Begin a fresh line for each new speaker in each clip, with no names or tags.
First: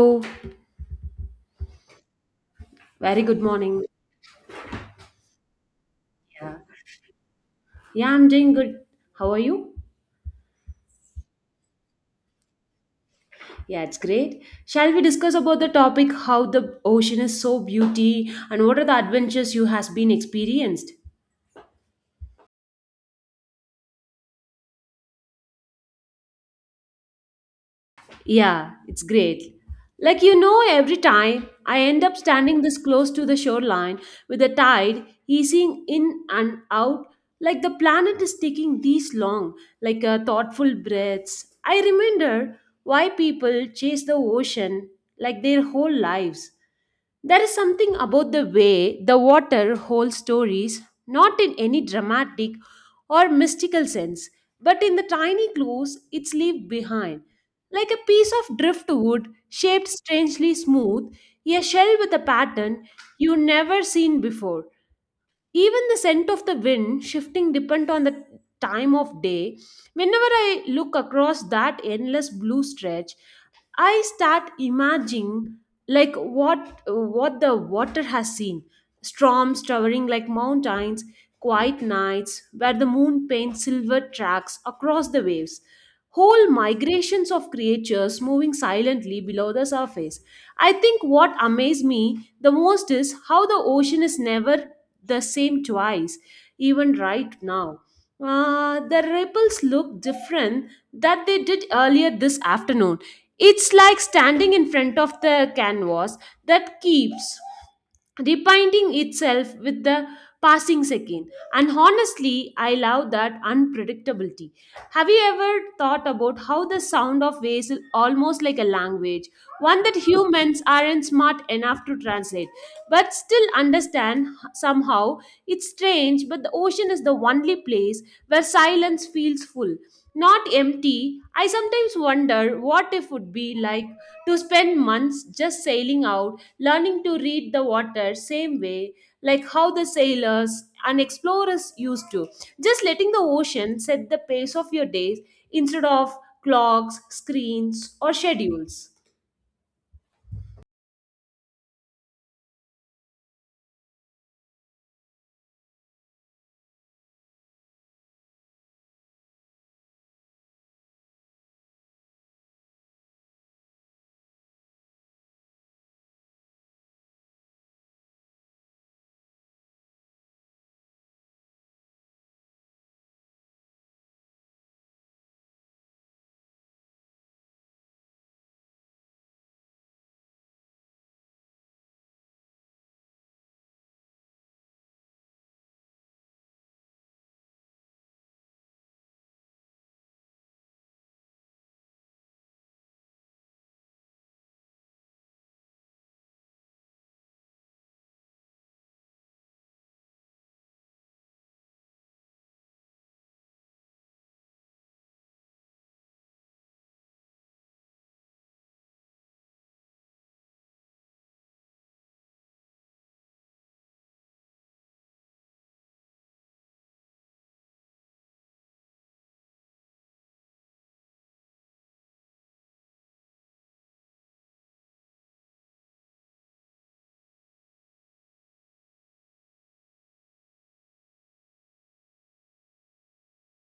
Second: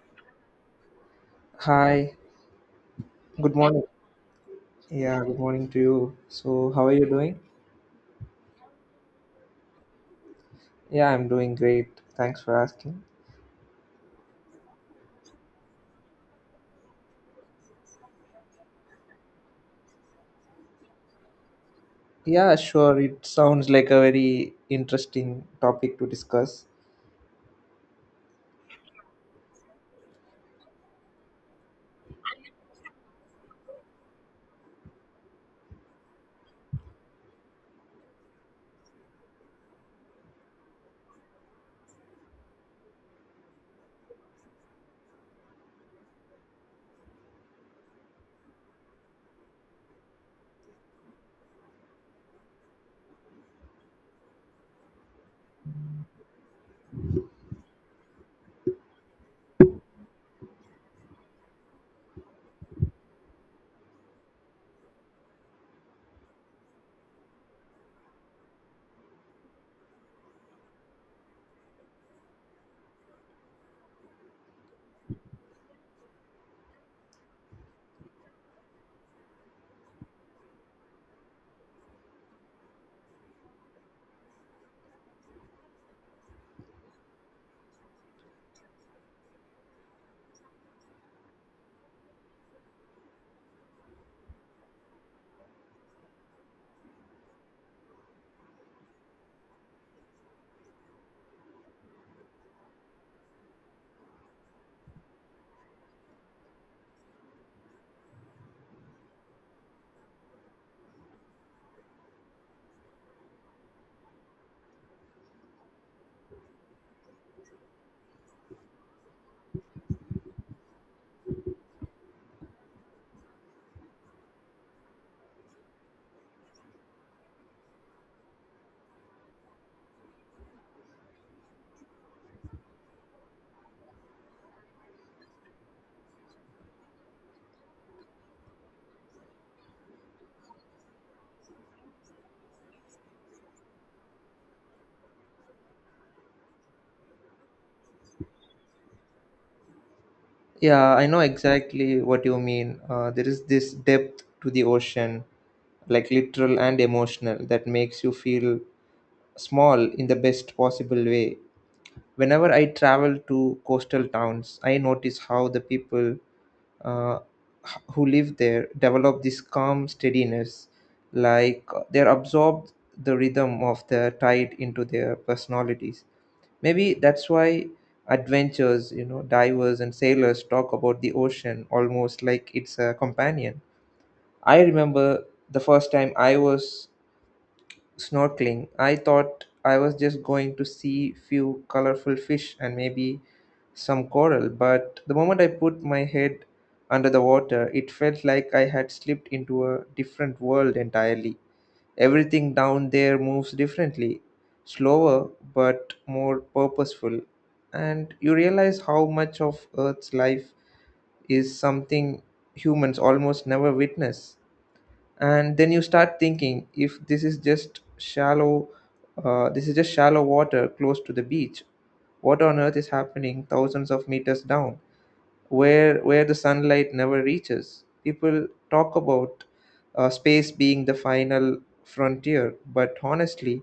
Oh,
Hi,
very good
good morning.
morning.
Yeah, good morning to you.
Yeah.
So, how are you doing?
Yeah, I'm doing good. How are you?
Yeah, I'm doing great. Thanks for asking.
Yeah, it's great. Shall we discuss about the topic how the ocean is so beauty and what are the adventures you has been experienced?
Yeah, sure. It sounds like a very interesting topic to discuss.
Yeah, it's great. Every time I end up standing this close to the shoreline with the tide easing in and out, like the planet is taking these long, thoughtful breaths. I remember why people chase the ocean like their whole lives. There is something about the way the water holds stories, not in any dramatic or mystical sense, but in the tiny clues it's left behind. Like a piece of driftwood shaped strangely smooth, a shell with a pattern you never seen before. Even the scent of the wind shifting depend on the time of day. Whenever I look across that endless blue stretch, I start imagining like what the water has seen. Storms towering like mountains, quiet nights where the moon paints silver tracks across the waves. Whole migrations of creatures moving silently below the surface. I think what amazed me the most is how the ocean is never the same twice, even right now. The ripples look different that they did earlier this afternoon. It's like standing in front of the canvas that keeps repainting itself with the passing second. And honestly, I love that unpredictability. Have you ever thought about how the sound of waves is almost like a language, one that humans aren't smart enough to translate, but still understand somehow? It's strange, but the ocean is the only place where silence feels full. Not empty, I sometimes wonder what it would be like to spend months just sailing out, learning to read the water same way, like how the sailors and explorers used to. Just letting the ocean set the pace of your days instead of clocks, screens, or schedules.
Yeah, I know exactly what you mean. There is this depth to the ocean, like literal and emotional, that makes you feel small in the best possible way. Whenever I travel to coastal towns, I notice how the people uh, who live there develop this calm steadiness, like they're absorbed the rhythm of the tide into their personalities. Maybe that's why adventurers, divers and sailors talk about the ocean almost like it's a companion. I remember the first time I was snorkeling. I thought I was just going to see few colorful fish and maybe some coral, but the moment I put my head under the water, it felt like I had slipped into a different world entirely. Everything down there moves differently, slower but more purposeful. And you realize how much of Earth's life is something humans almost never witness. And then you start thinking, if this is just shallow water close to the beach, what on earth is happening thousands of meters down where the sunlight never reaches. People talk about space being the final frontier, but honestly,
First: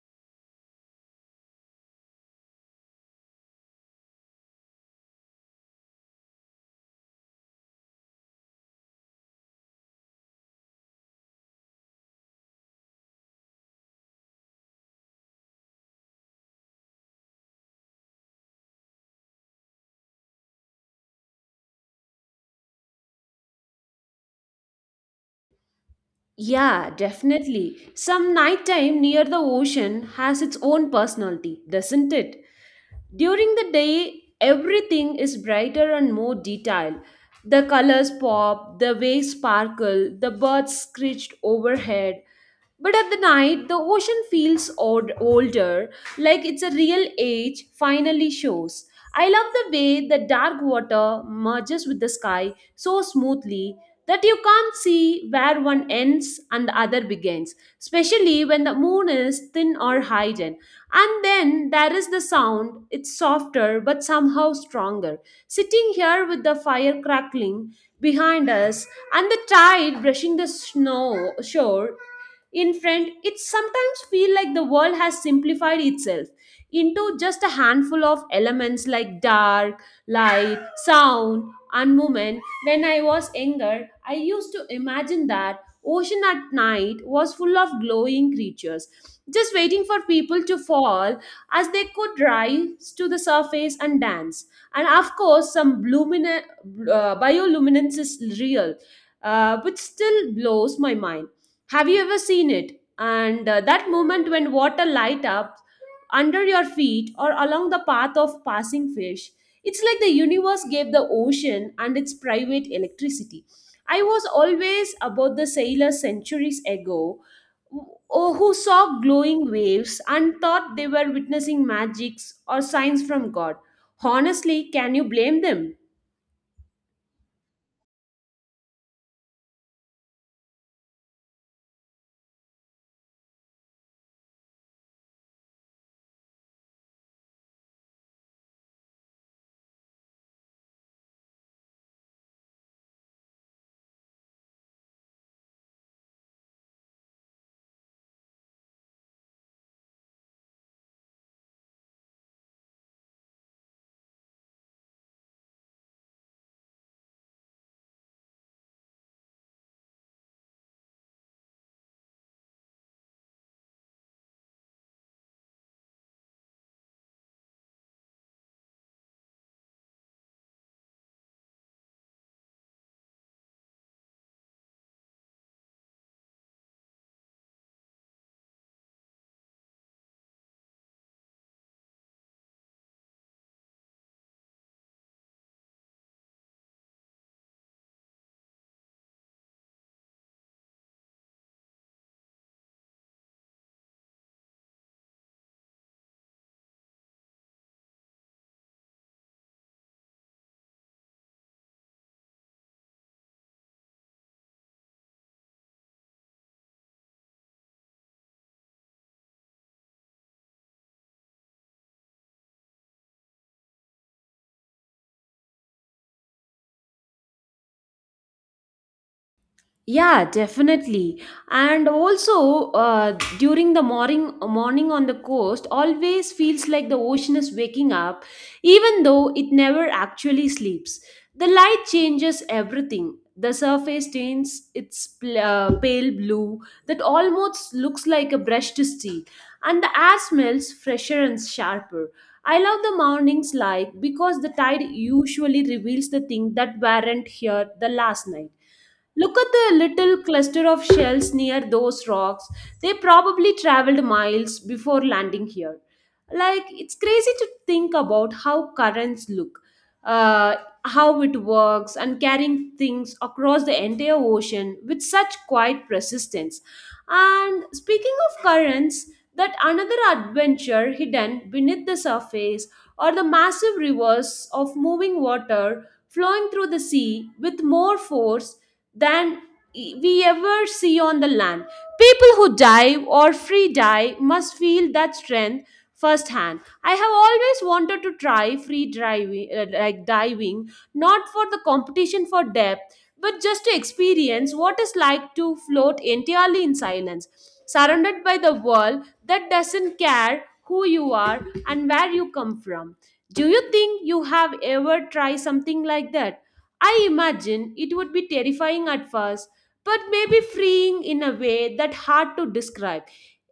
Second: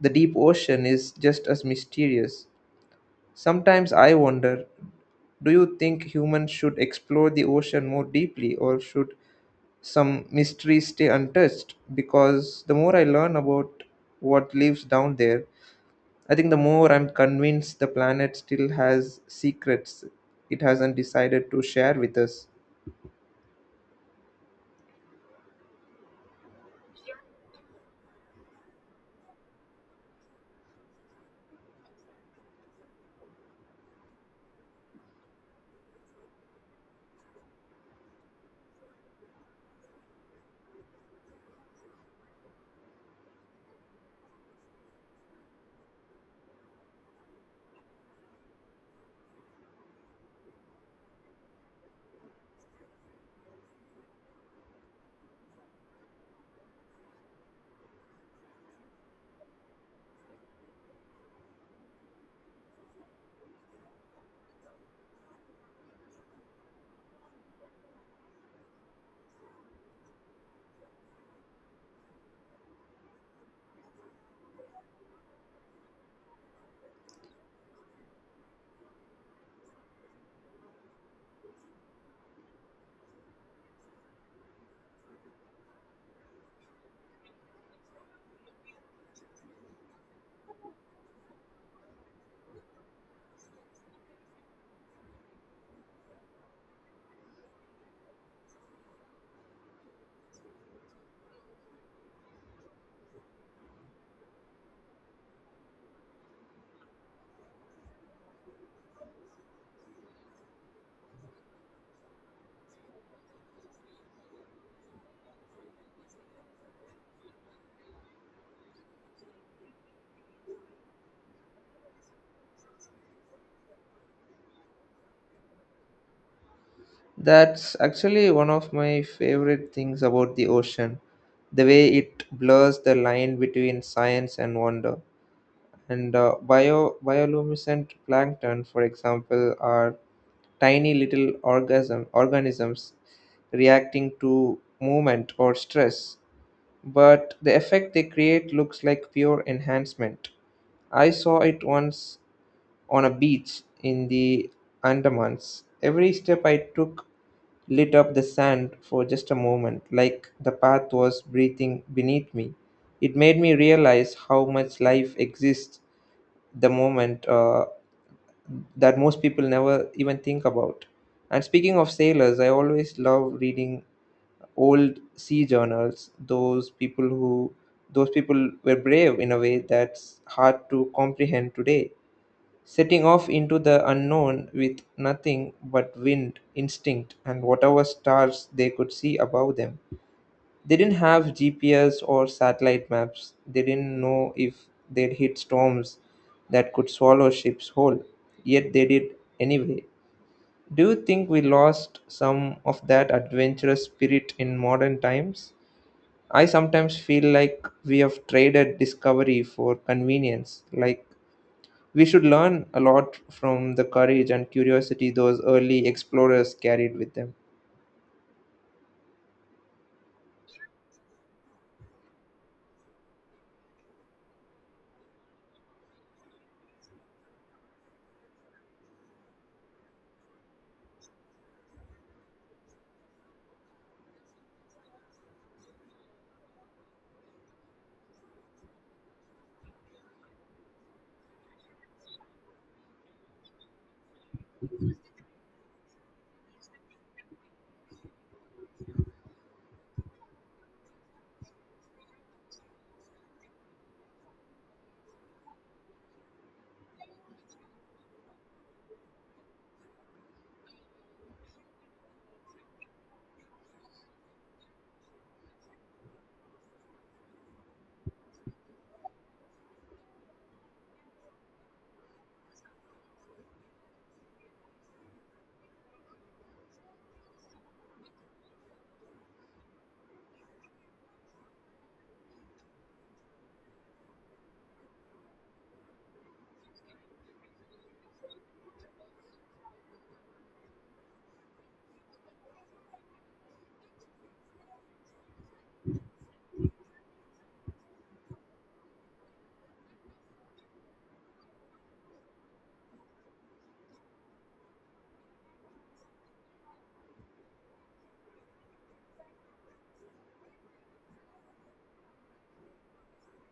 the deep ocean is just as mysterious. Sometimes I wonder, do you think humans should explore the ocean more deeply, or should some mysteries stay untouched? Because the more I learn about what lives down there, I think the more I'm convinced the planet still has secrets it hasn't decided to share with us.
Yeah, definitely. Some nighttime near the ocean has its own personality, doesn't it? During the day, everything is brighter and more detailed. The colors pop, the waves sparkle, the birds screeched overhead. But at the night, the ocean feels old, older, like it's a real age finally shows. I love the way the dark water merges with the sky so smoothly that you can't see where one ends and the other begins, especially when the moon is thin or hidden. And then there is the sound, it's softer but somehow stronger. Sitting here with the fire crackling behind us and the tide brushing the snow shore in front, it sometimes feel like the world has simplified itself into just a handful of elements like dark, light, sound, and movement. When I was younger, I used to imagine that ocean at night was full of glowing creatures just waiting for people to fall as they could rise to the surface and dance. And of course, bioluminescence is real, which still blows my mind. Have you ever seen it? And that moment when water light up under your feet or along the path of passing fish, it's like the universe gave the ocean and its private electricity. I was always about the sailors centuries ago who who saw glowing waves and thought they were witnessing magics or signs from God. Honestly, can you blame them?
That's actually one of my favorite things about the ocean, the way it blurs the line between science and wonder. And bioluminescent plankton, for example, are tiny little organisms reacting to movement or stress, but the effect they create looks like pure enhancement. I saw it once on a beach in the Andamans. Every step I took lit up the sand for just a moment, like the path was breathing beneath me. It made me realize how much life exists the moment that most people never even think about. And speaking of sailors, I always love reading old sea journals. Those people were brave in a way that's hard to comprehend today. Setting off into the unknown with nothing but wind, instinct, and whatever stars they could see above them. They didn't have GPS or satellite maps. They didn't know if they'd hit storms that could swallow ships whole. Yet they did anyway. Do you think we lost some of that adventurous spirit in modern times? I sometimes feel like we have traded discovery for convenience. Like we should learn a lot from the courage and curiosity those early explorers carried with them.
Yeah, definitely. And also, during the morning on the coast, always feels like the ocean is waking up, even though it never actually sleeps. The light changes everything. The surface turns its pale blue that almost looks like a brushed steel, and the air smells fresher and sharper. I love the morning's light because the tide usually reveals the things that weren't here the last night. Look at the little cluster of shells near those rocks. They probably traveled miles before landing here. Like, it's crazy to think about how currents look, uh, how it works, and carrying things across the entire ocean with such quiet persistence. And speaking of currents, that another adventure hidden beneath the surface are the massive rivers of moving water flowing through the sea with more force than we ever see on the land. People who dive or free dive must feel that strength firsthand. I have always wanted to try free diving, like diving, not for the competition for depth, but just to experience what it's like to float entirely in silence, surrounded by the world that doesn't care who you are and where you come from. Do you think you have ever tried something like that? I imagine it would be terrifying at first, but maybe freeing in a way that hard to describe.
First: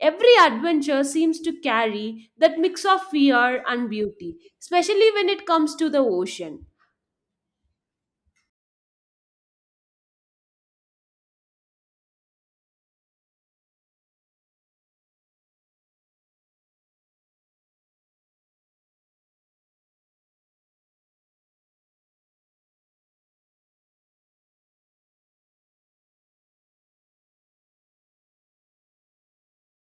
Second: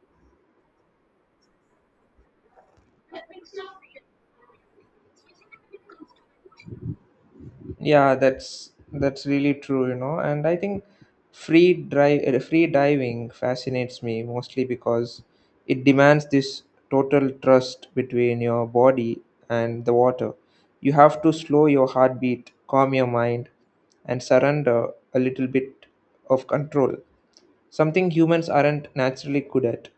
Every adventure seems to carry that mix of fear and beauty, especially when it comes to the ocean.
Yeah, that's really true, you know. And I think free diving fascinates me mostly because it demands this total trust between your body and the water. You have to slow your heartbeat, calm your mind, and surrender a little bit of control. Something humans aren't naturally good at.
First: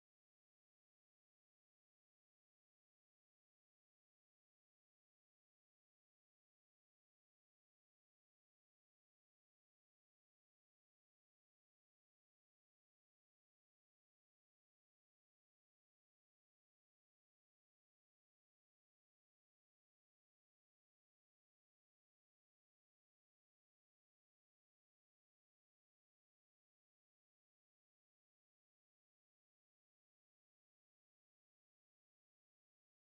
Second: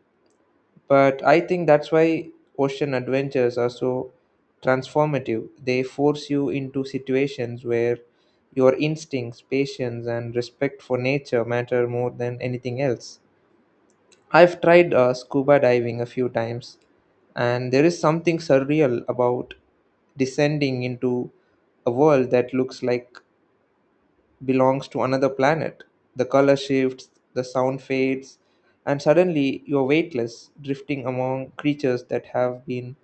But I think that's why ocean adventures are so transformative. They force you into situations where your instincts, patience, and respect for nature matter more than anything else. I've tried scuba diving a few times, and there is something surreal about descending into a world that looks like belongs to another planet. The color shifts, the sound fades, and suddenly you're weightless, drifting among creatures that have been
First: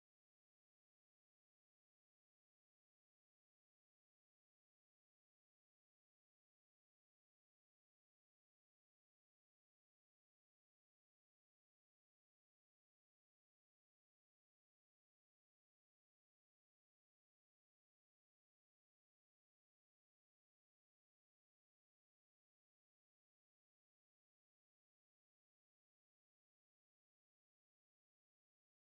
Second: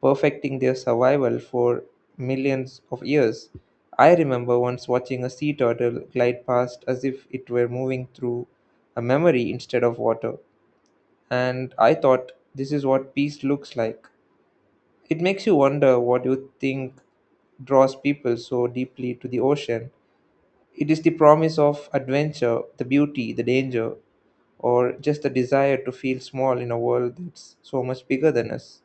perfecting their survival for millions of years. I remember once watching a sea turtle glide past as if it were moving through a memory instead of water, and I thought this is what peace looks like. It makes you wonder what you think draws people so deeply to the ocean. It is the promise of adventure, the beauty, the danger, or just the desire to feel small in a world that's so much bigger than us.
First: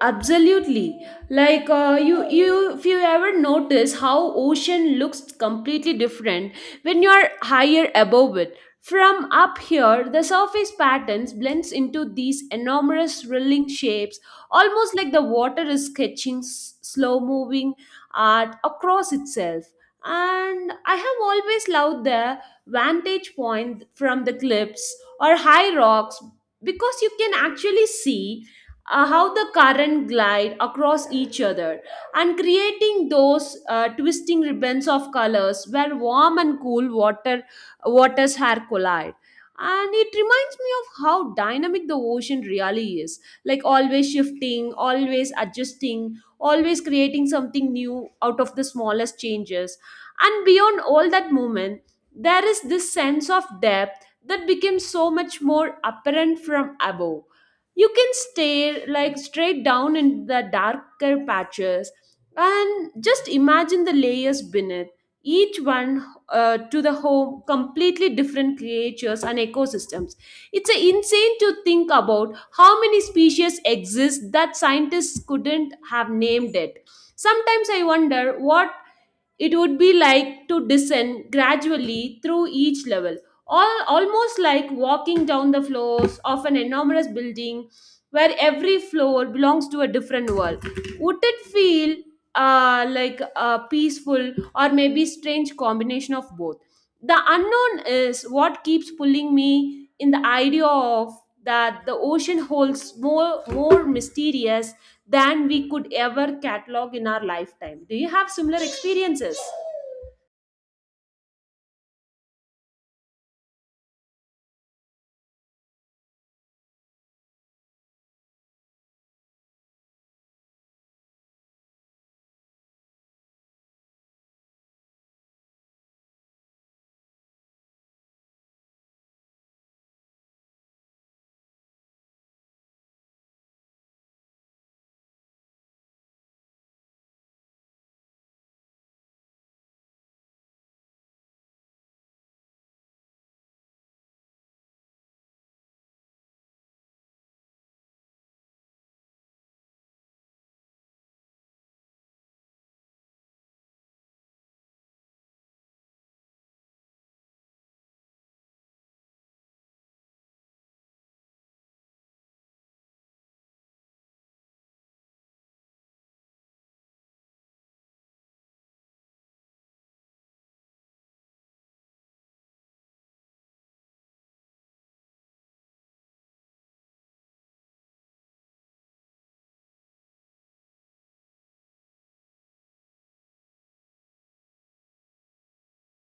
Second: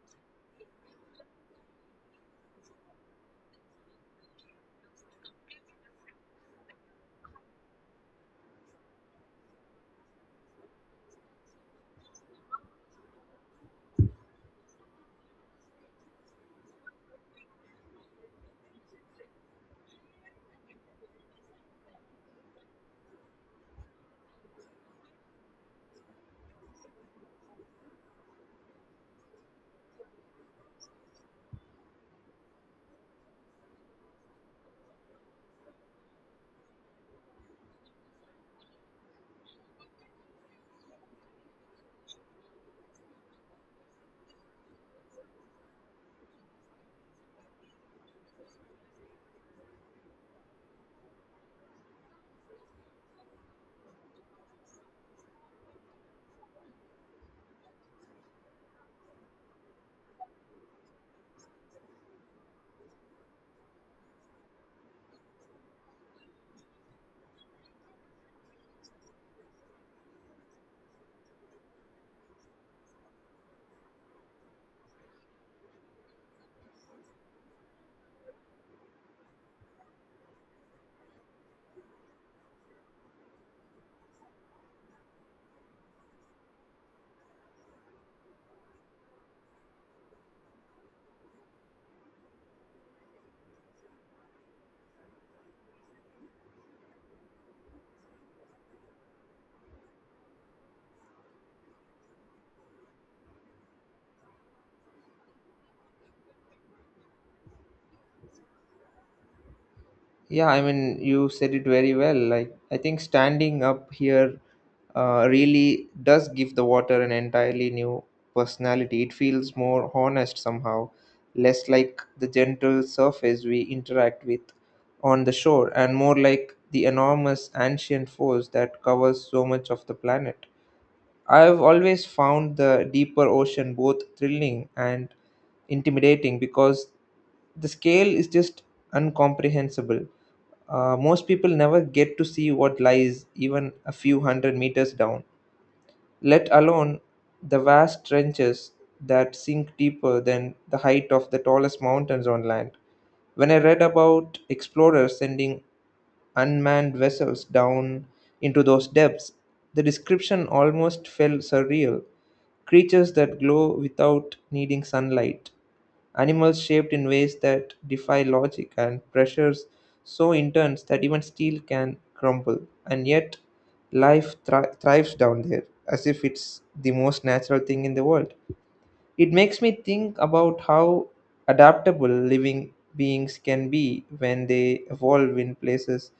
Absolutely. If you ever notice how ocean looks completely different when you are higher above it. From up here, the surface patterns blends into these enormous swirling shapes, almost like the water is sketching slow-moving art across itself, and I have always loved the vantage point from the cliffs or high rocks because you can actually see how the current glide across each other and creating those twisting ribbons of colors where warm and cool waters are collide. And it reminds me of how dynamic the ocean really is, like always shifting, always adjusting, always creating something new out of the smallest changes. And beyond all that movement, there is this sense of depth that becomes so much more apparent from above. You can stare like straight down into the darker patches and just imagine the layers beneath, each one to the home, completely different creatures and ecosystems. It's a insane to think about how many species exist that scientists couldn't have named it. Sometimes I wonder what it would be like to descend gradually through each level, almost like walking down the floors of an enormous building where every floor belongs to a different world. Would it feel like a peaceful or maybe strange combination of both? The unknown is what keeps pulling me in the idea of that the ocean holds more mysterious than we could ever catalog in our lifetime. Do you have similar experiences?
Yeah, I mean, you said it very well. Like, I think standing up here really does give the water an entirely new personality. It feels more honest somehow, less like the gentle surface we interact with on the shore, and more like the enormous ancient force that covers so much of the planet. I've always found the deeper ocean both thrilling and intimidating because the scale is just uncomprehensible. Most people never get to see what lies even a few hundred meters down, let alone the vast trenches that sink deeper than the height of the tallest mountains on land. When I read about explorers sending unmanned vessels down into those depths, the description almost felt surreal. Creatures that glow without needing sunlight, animals shaped in ways that defy logic, and pressures so intense that even steel can crumble. And yet, life thrives down there as if it's the most natural thing in the world. It makes me think about how adaptable living beings can be when they evolve in places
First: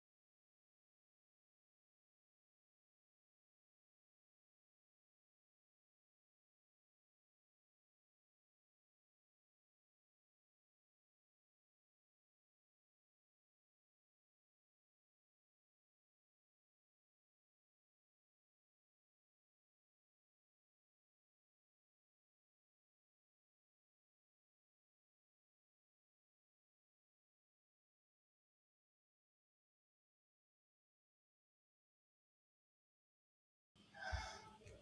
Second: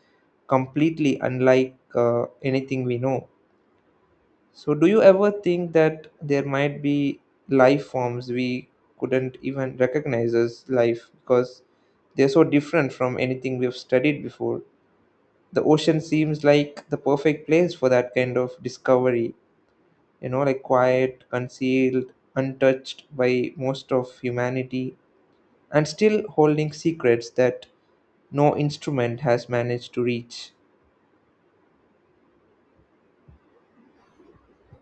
completely unlike anything we know. So, do you ever think that there might be life forms we couldn't even recognize as life because they're so different from anything we've studied before? The ocean seems like the perfect place for that kind of discovery, you know, like quiet, concealed, untouched by most of humanity, and still holding secrets that no instrument has managed to reach.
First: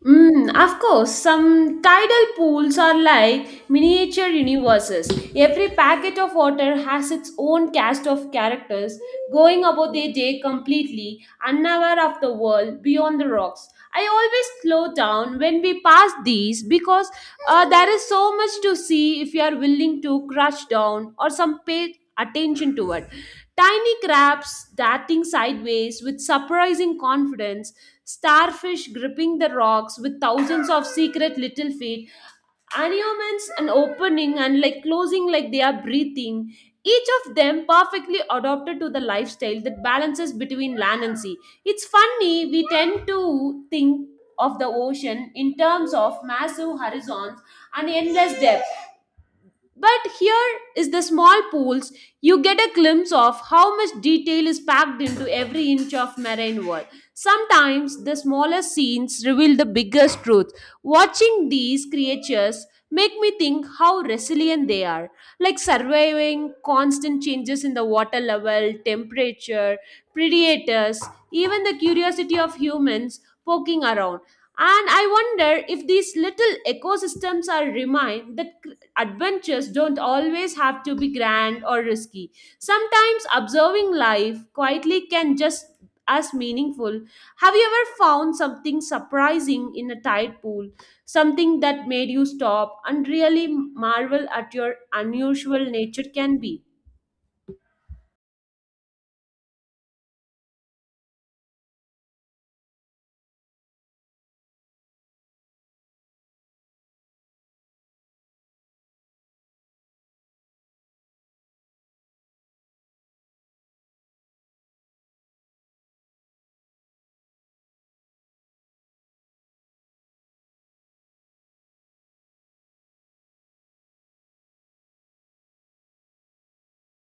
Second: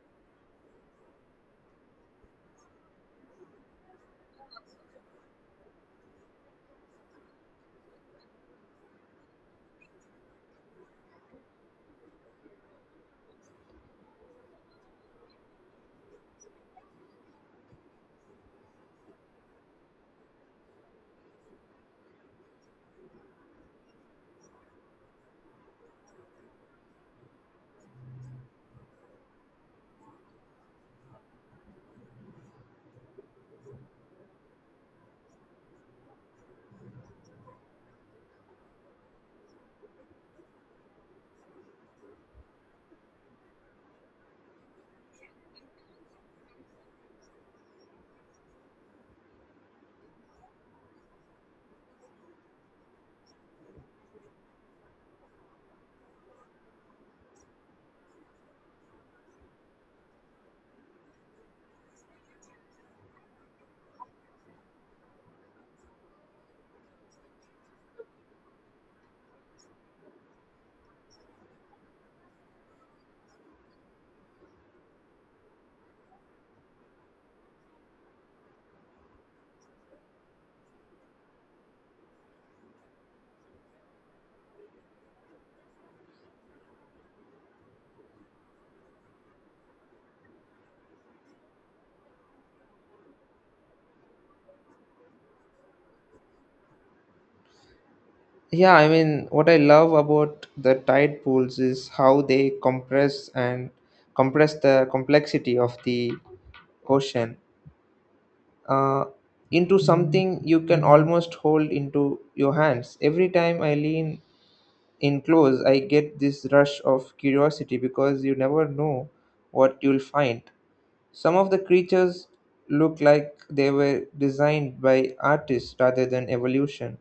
Mm, of course, some tidal pools are like miniature universes. Every packet of water has its own cast of characters going about their day completely, unaware of the world beyond the rocks. I always slow down when we pass these because there is so much to see if you are willing to crush down or some pay attention to it. Tiny crabs darting sideways with surprising confidence, starfish gripping the rocks with thousands of secret little feet, anemones and opening and like closing like they are breathing. Each of them perfectly adapted to the lifestyle that balances between land and sea. It's funny, we tend to think of the ocean in terms of massive horizons and endless depth, but here is the small pools, you get a glimpse of how much detail is packed into every inch of marine world. Sometimes the smallest scenes reveal the biggest truth. Watching these creatures make me think how resilient they are, like surviving constant changes in the water level, temperature, predators, even the curiosity of humans poking around. And I wonder if these little ecosystems are remind that adventures don't always have to be grand or risky. Sometimes observing life quietly can just as meaningful. Have you ever found something surprising in a tide pool? Something that made you stop and really marvel at your unusual nature can be?
Yeah, I mean, what I love about the tide pools is how they compress and compress the complexity of the ocean uh, into something you can almost hold into your hands. Every time I lean in close, I get this rush of curiosity because you never know what you'll find. Some of the creatures look like they were designed by artists rather than evolution,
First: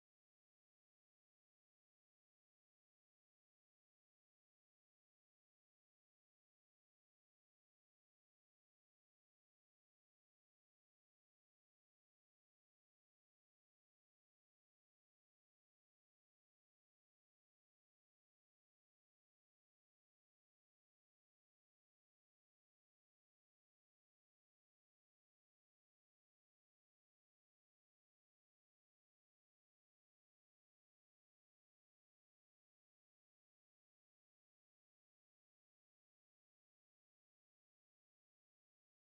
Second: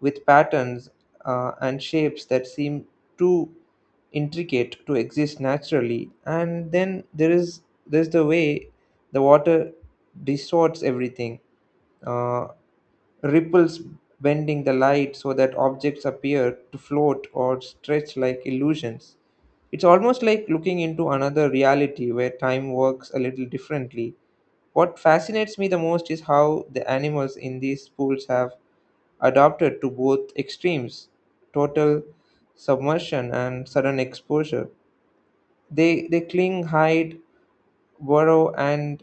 with patterns and shapes that seem too intricate to exist naturally. And then there's the way the water distorts everything. Uh, Ripples bending the light so that objects appear to float or stretch like illusions. It's almost like looking into another reality where time works a little differently. What fascinates me the most is how the animals in these pools have adapted to both extremes, total submersion and sudden exposure. They cling, hide, burrow, and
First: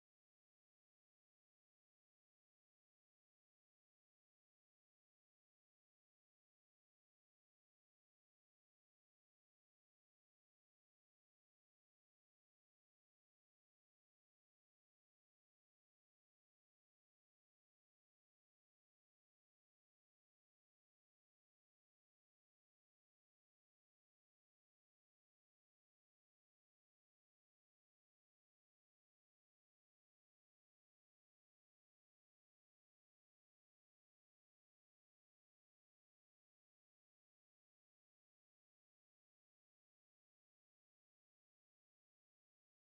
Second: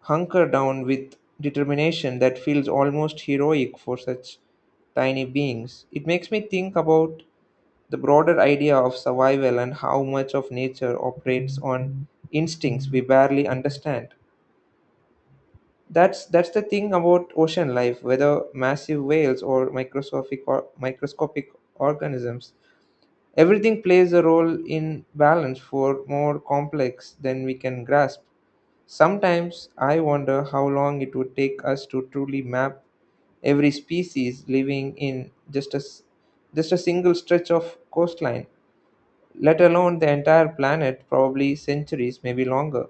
hunker down with determination that feels almost heroic for such tiny beings. It makes me think about the broader idea of survival and how much of nature operates on instincts we barely understand. That's the thing about ocean life, whether massive whales or microscopic organisms. Everything plays a role in balance for more complex than we can grasp. Sometimes I wonder how long it would take us to truly map every species living in just a single stretch of coastline, let alone the entire planet, probably centuries, maybe longer.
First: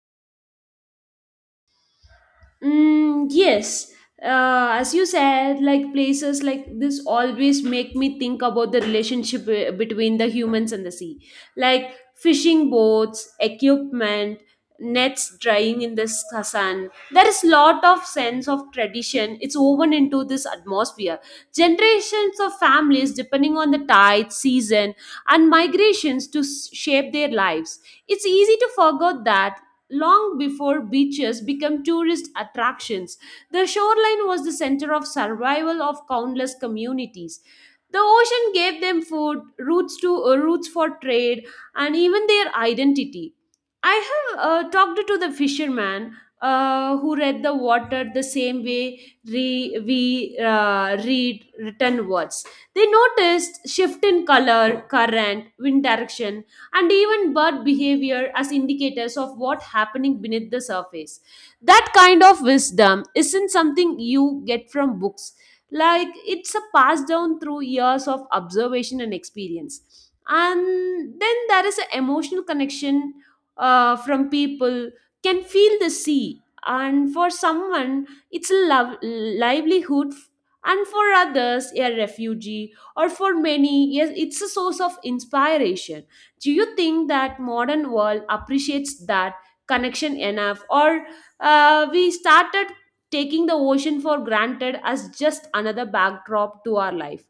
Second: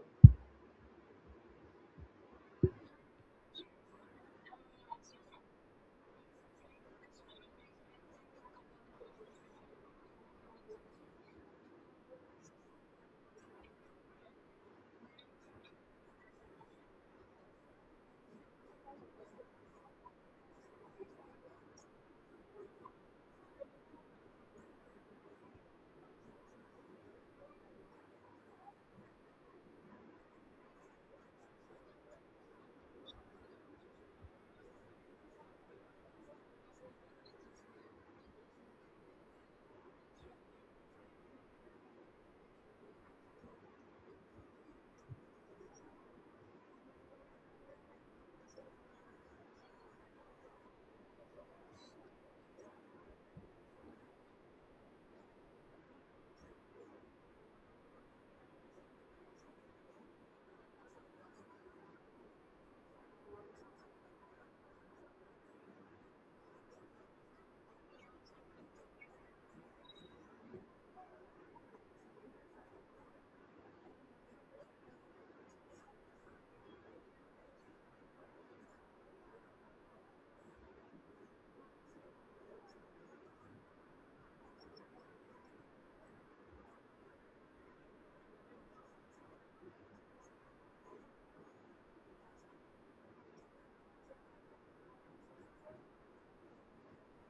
Mm, yes. As you said, like places like this always make me think about the relationship between the humans and the sea. Like fishing boats, equipment, nets drying in the sun. There is lot of sense of tradition. It's woven into this atmosphere. Generations of families depending on the tide, season, and migrations to shape their lives. It's easy to forget that long before beaches become tourist attractions, the shoreline was the center of survival of countless communities. The ocean gave them food, routes for trade, and even their identity. I have talked to the fisherman who read the water the same way we read written words. They noticed shift in color, current, wind direction, and even bird behavior as indicators of what happening beneath the surface. That kind of wisdom isn't something you get from books. Like it's a pass down through years of observation and experience. And then there is an emotional connection from people can feel the sea, and for someone it's a love, livelihood, and for others a refugee, or for many, yes, it's a source of inspiration. Do you think that modern world appreciates that connection enough, or we started taking the ocean for granted as just another backdrop to our life?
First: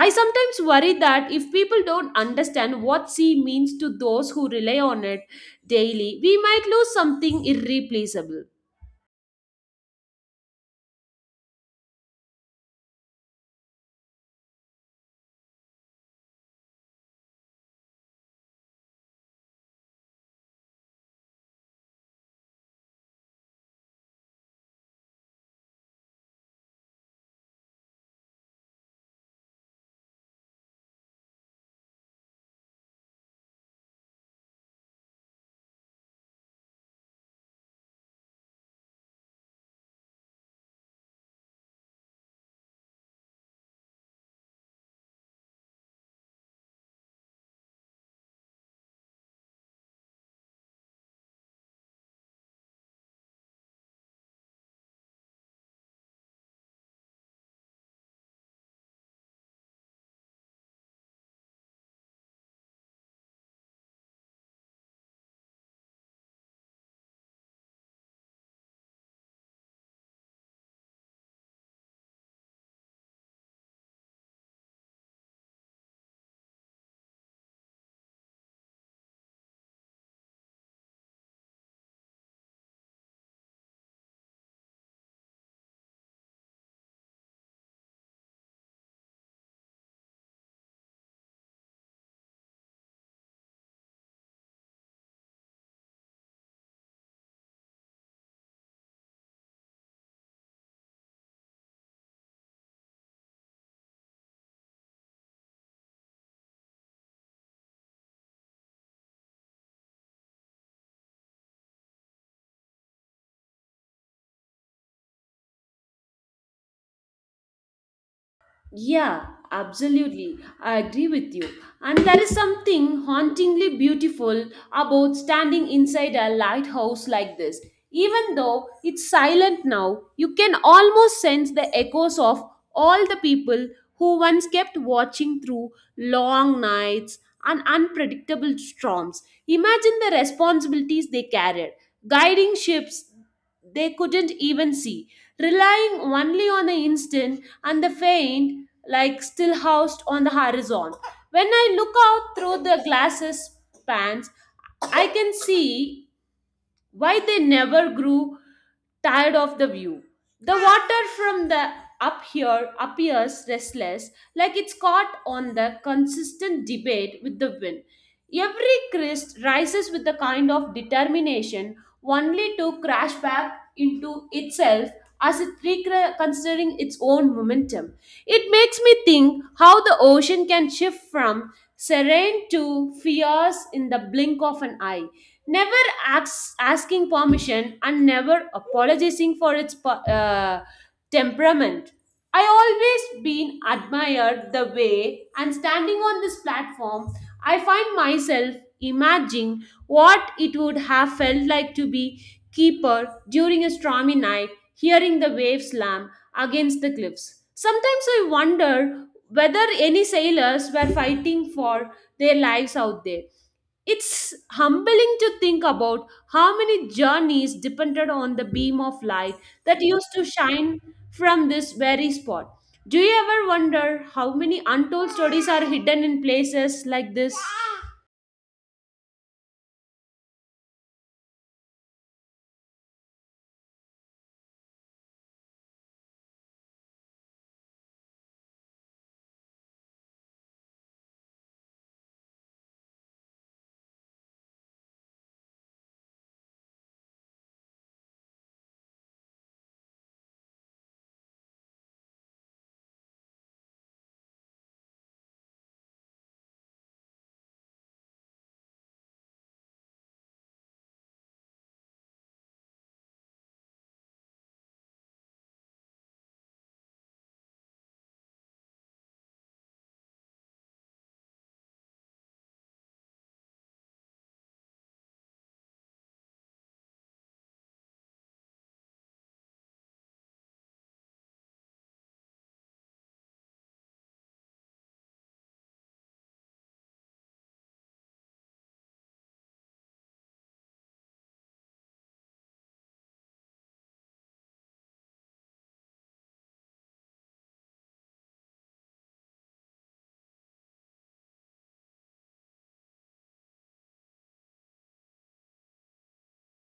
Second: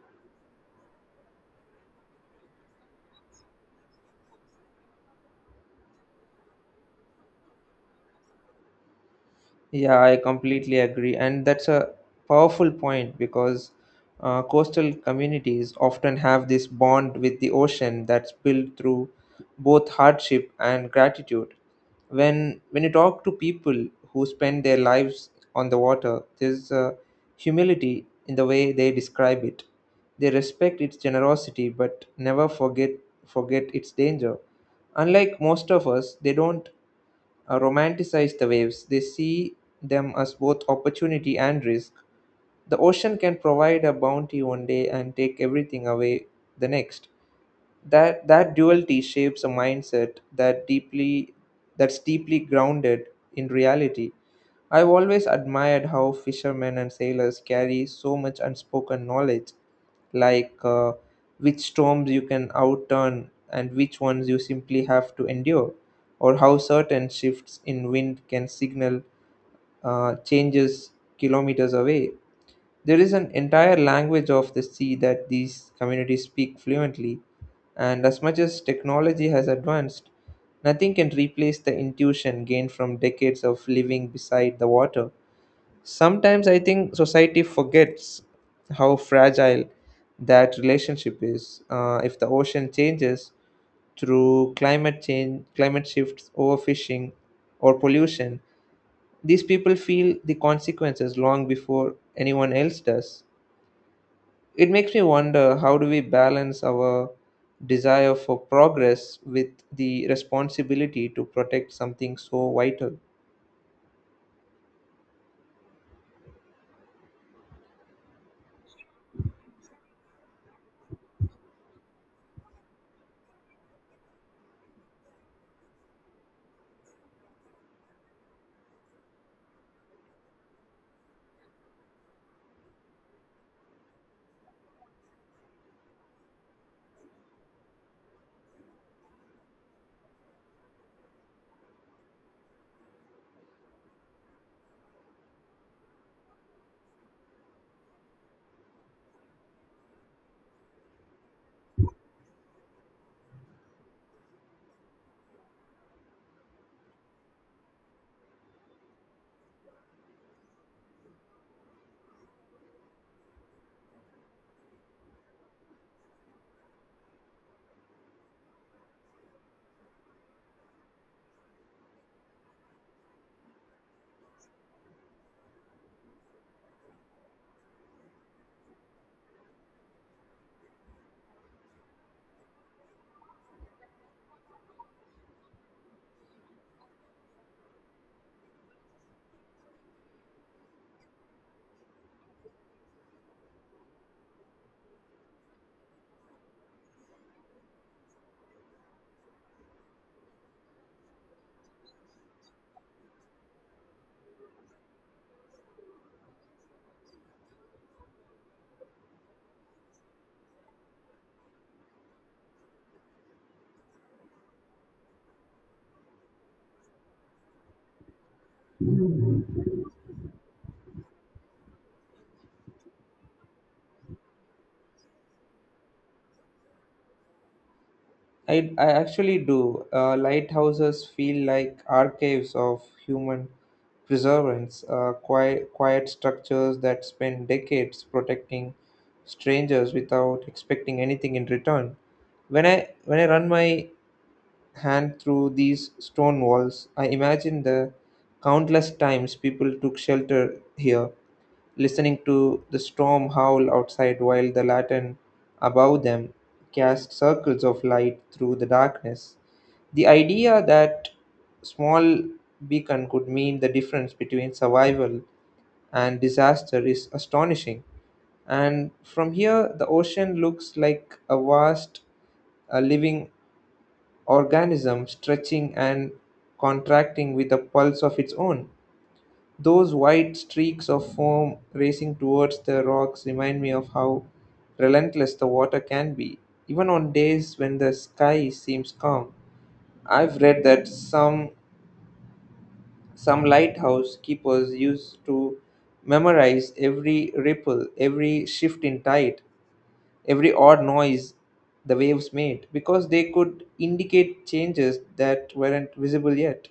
I sometimes worry that if people don't understand what sea means to those who rely on it daily, we might lose something irreplaceable.
Yeah, I completely agree. And that's a powerful point because coastal communities often have this bond with the ocean that's built through both hardship and gratitude. When you talk to people who spend their lives on the water, there's a humility in the way they describe it. They respect its generosity but never forget its danger. Unlike most of us, they don't romanticize the waves. They see them as both opportunity and risk. The ocean can provide a bounty one day and take everything away the next. That duality shapes a mindset that's deeply grounded in reality. I've always admired how fishermen and sailors carry so much unspoken knowledge, like which storms you can outturn and which ones you simply have to endure, or how certain shifts in wind can signal changes kilometers away. There is an entire language of the sea that these communities speak fluently, and as much as technology has advanced, nothing can replace the intuition gained from decades of living beside the water. Sometimes I think society forgets how fragile that relationship is. If the ocean changes through climate change, climate shifts, overfishing, or pollution, these people feel the consequences long before anyone else does. It makes me wonder, how do we balance our desire for progress with the responsibility to protect something so vital?
Yeah, absolutely. I agree with you. And there is something hauntingly beautiful about standing inside a lighthouse like this. Even though it's silent now, you can almost sense the echoes of all the people who once kept watching through long nights and unpredictable storms. Imagine the responsibilities they carried, guiding ships they couldn't even see, relying only on the instant and the faint, like still housed on the horizon. When I look out through the glasses pans, I can see why they never grew tired of the view. The water from the up here appears restless, like it's caught on the consistent debate with the wind. Every crest rises with a kind of determination, only to crash back into itself as it reconsidering its own momentum. It makes me think how the ocean can shift from serene to fierce in the blink of an eye, never asking permission and never apologizing for its temperament. I always been admired the way, and standing on this platform, I find myself imagining what it would have felt like to be keeper during a stormy night, hearing the waves slam against the cliffs. Sometimes I wonder whether any sailors were fighting for their lives out there. It's humbling to think about how many journeys depended on the beam of light that used to shine from this very spot. Do you ever wonder how many untold stories are hidden in places like this?
I actually do. Lighthouses feel like archives of human preservance, quiet structures that spend decades protecting strangers without expecting anything in return. When I run my hand through these stone walls, I imagine the countless times people took shelter here, listening to the storm howl outside while the lantern above them cast circles of light through the darkness. The idea that small beacon could mean the difference between survival and disaster is astonishing. And from here, the ocean looks like a vast, living organism stretching and contracting with a pulse of its own. Those white streaks of foam racing towards the rocks remind me of how relentless the water can be, even on days when the sky seems calm. I've read that some lighthouse keepers used to memorize every ripple, every shift in tide, every odd noise the waves made because they could indicate changes that weren't visible yet.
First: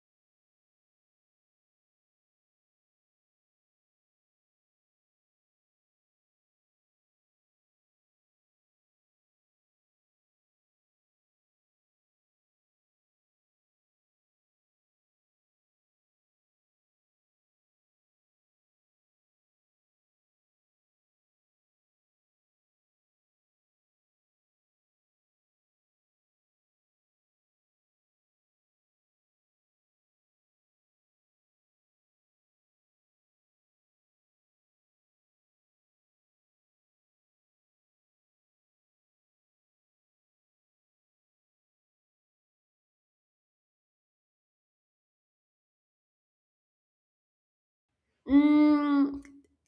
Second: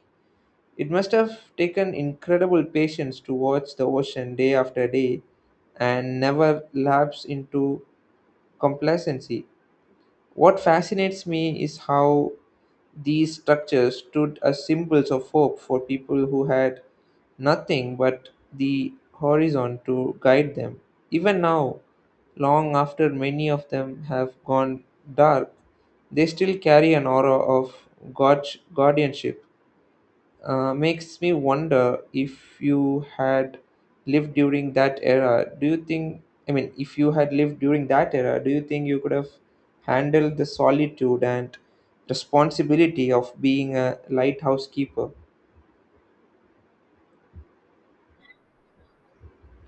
It must have taken incredible patience to watch the ocean day after day and never lapse into complacency. What fascinates me is how these structures stood as symbols of hope for people who had nothing but the horizon to guide them. Even now, long after many of them have gone dark, they still carry an aura of guardianship. Makes me wonder if you had lived during that era, I mean, if you had lived during that era, do you think you could have handled the solitude and responsibility of being a lighthouse keeper?
Mm,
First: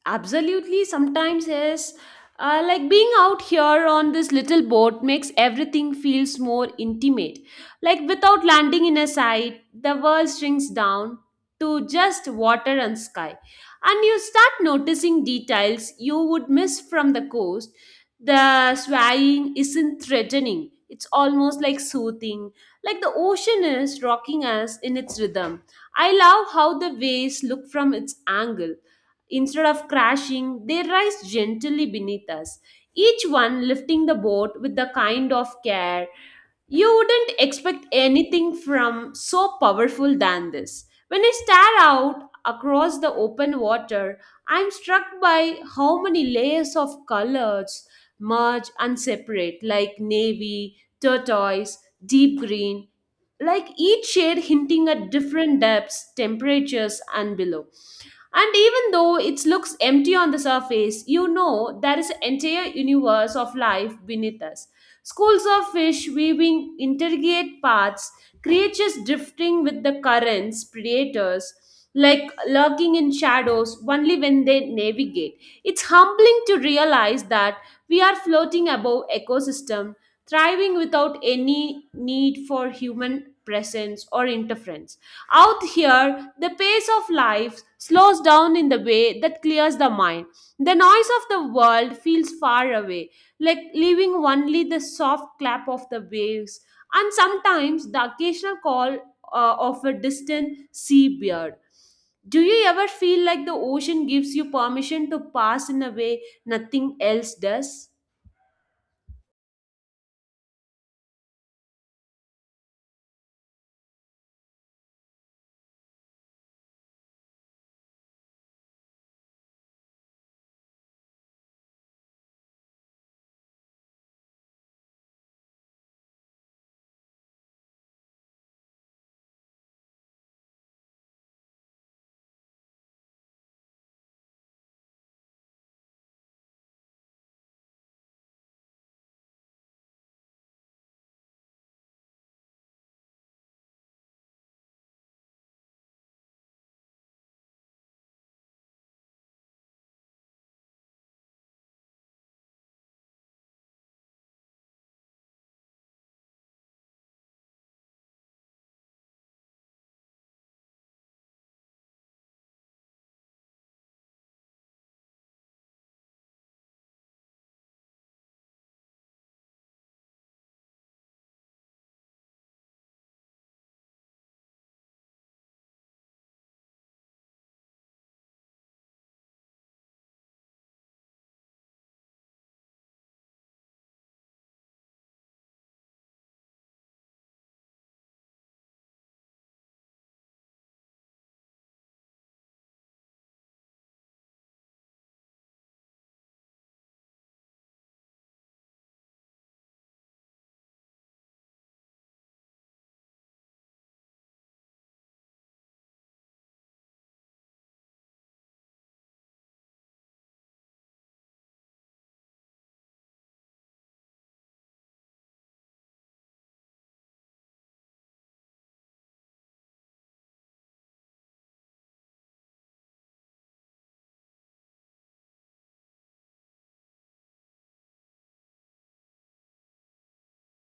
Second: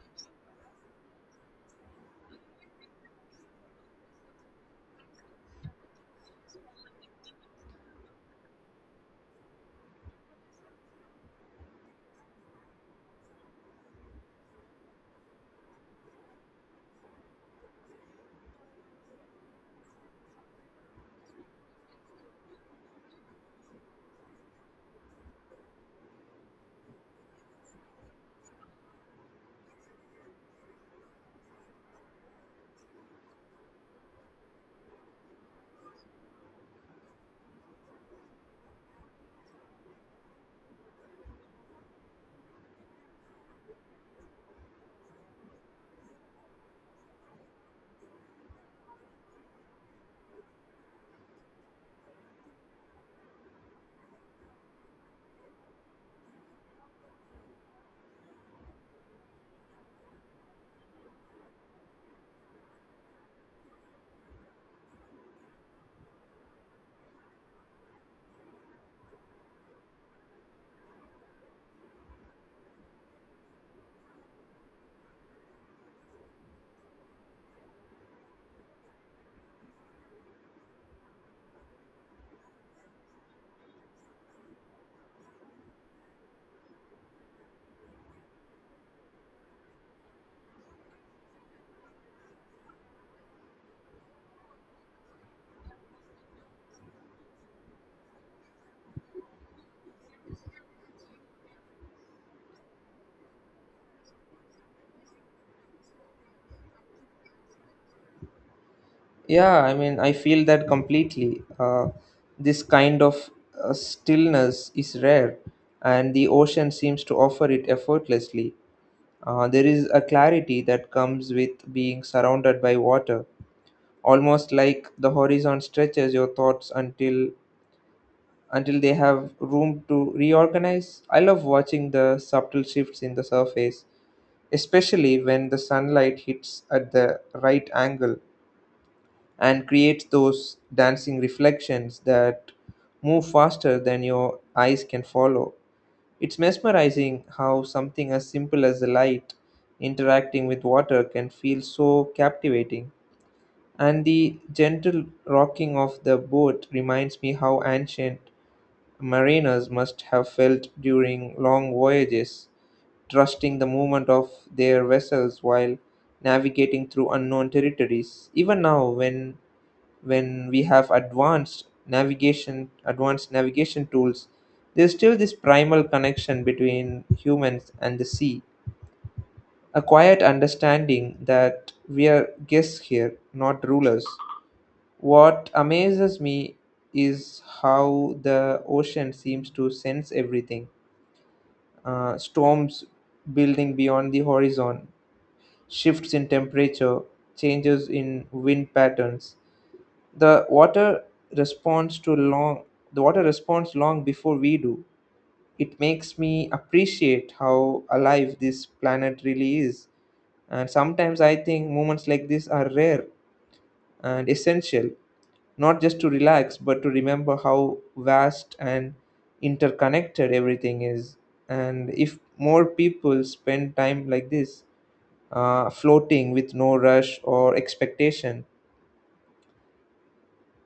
absolutely. Sometimes, yes. Like being out here on this little boat makes everything feels more intimate. Like without landing in a site, the world shrinks down to just water and sky. And you start noticing details you would miss from the coast. The swaying isn't threatening. It's almost like soothing, like the ocean is rocking us in its rhythm. I love how the waves look from its angle. Instead of crashing, they rise gently beneath us, each one lifting the boat with the kind of care you wouldn't expect anything from so powerful than this. When I stare out across the open water, I'm struck by how many layers of colors merge and separate, like navy, turquoise, deep green, like each shade hinting at different depths, temperatures, and below. And even though it looks empty on the surface, you know there is an entire universe of life beneath us. Schools of fish weaving intricate paths, creatures drifting with the currents, predators like lurking in shadows only when they navigate. It's humbling to realize that we are floating above ecosystem, thriving without any need for human presence or interference. Out here, the pace of life slows down in the way that clears the mind. The noise of the world feels far away, like leaving only the soft clap of the waves and sometimes the occasional call of a distant seabird. Do you ever feel like the ocean gives you permission to pass in a way nothing else does?
Yeah, I mean, I feel that completely. This kind of stillness is rare, and the ocean seems to offer it effortlessly. There is a clarity that comes with being surrounded by water, almost like the horizon stretches your thoughts until they have room to reorganize. I love watching the subtle shifts in the surface, especially when the sunlight hits at the right angle and creates those dancing reflections that move faster than your eyes can follow. It's mesmerizing how something as simple as the light interacting with water can feel so captivating. And the gentle rocking of the boat reminds me how ancient mariners must have felt during long voyages, trusting the movement of their vessels while navigating through unknown territories. Even now, when we have advanced navigation tools, there's still this primal connection between humans and the sea. A quiet understanding that we are guests here, not rulers. What amazes me is how the ocean seems to sense everything. Storms building beyond the horizon, shifts in temperature, changes in wind patterns. The water responds to long the water responds long before we do. It makes me appreciate how alive this planet really is. And sometimes I think moments like this are rare and essential, not just to relax, but to remember how vast and interconnected everything is. And if more people spend time like this, floating with no rush or expectation,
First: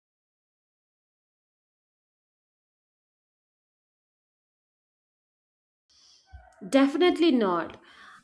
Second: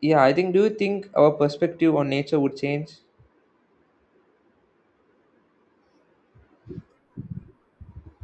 yeah, I think, do you think our perspective on nature would change?
Definitely not.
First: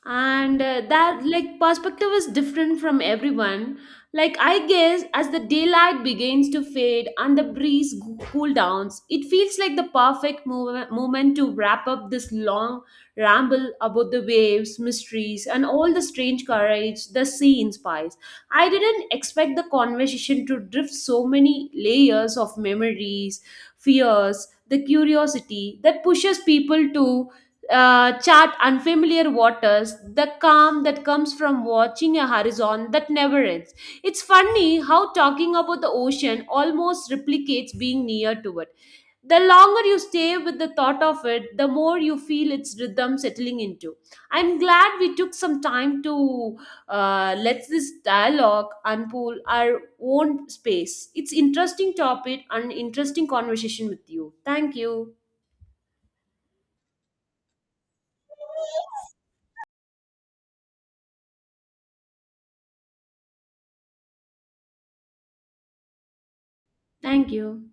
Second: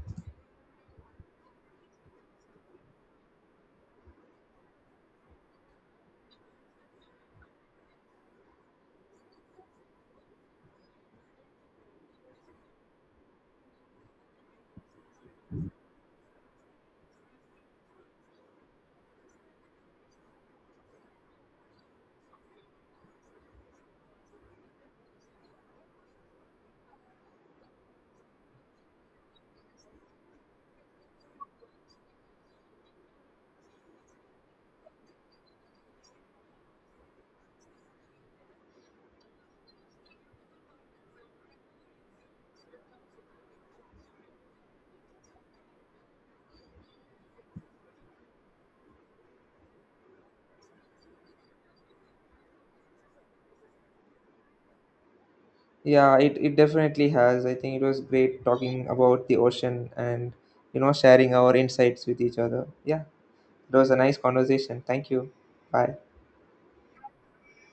And that like perspective is different from everyone. Like I guess as the daylight begins to fade and the breeze cool downs, it feels like the perfect move moment to wrap up this long ramble about the waves, mysteries, and all the strange courage the sea inspires. I didn't expect the conversation to drift so many layers of memories, fears, the curiosity that pushes people to chart unfamiliar waters, the calm that comes from watching a horizon that never ends. It's funny how talking about the ocean almost replicates being near to it. The longer you stay with the thought of it, the more you feel its rhythm settling into. I'm glad we took some time to let this dialogue unfold our own space. It's interesting topic and interesting conversation with you. Thank you.
Yeah, it definitely has. I think it was great talking about the ocean and, you know, sharing our insights with each other. Yeah, it was a nice conversation. Thank you. Bye.
Thank you.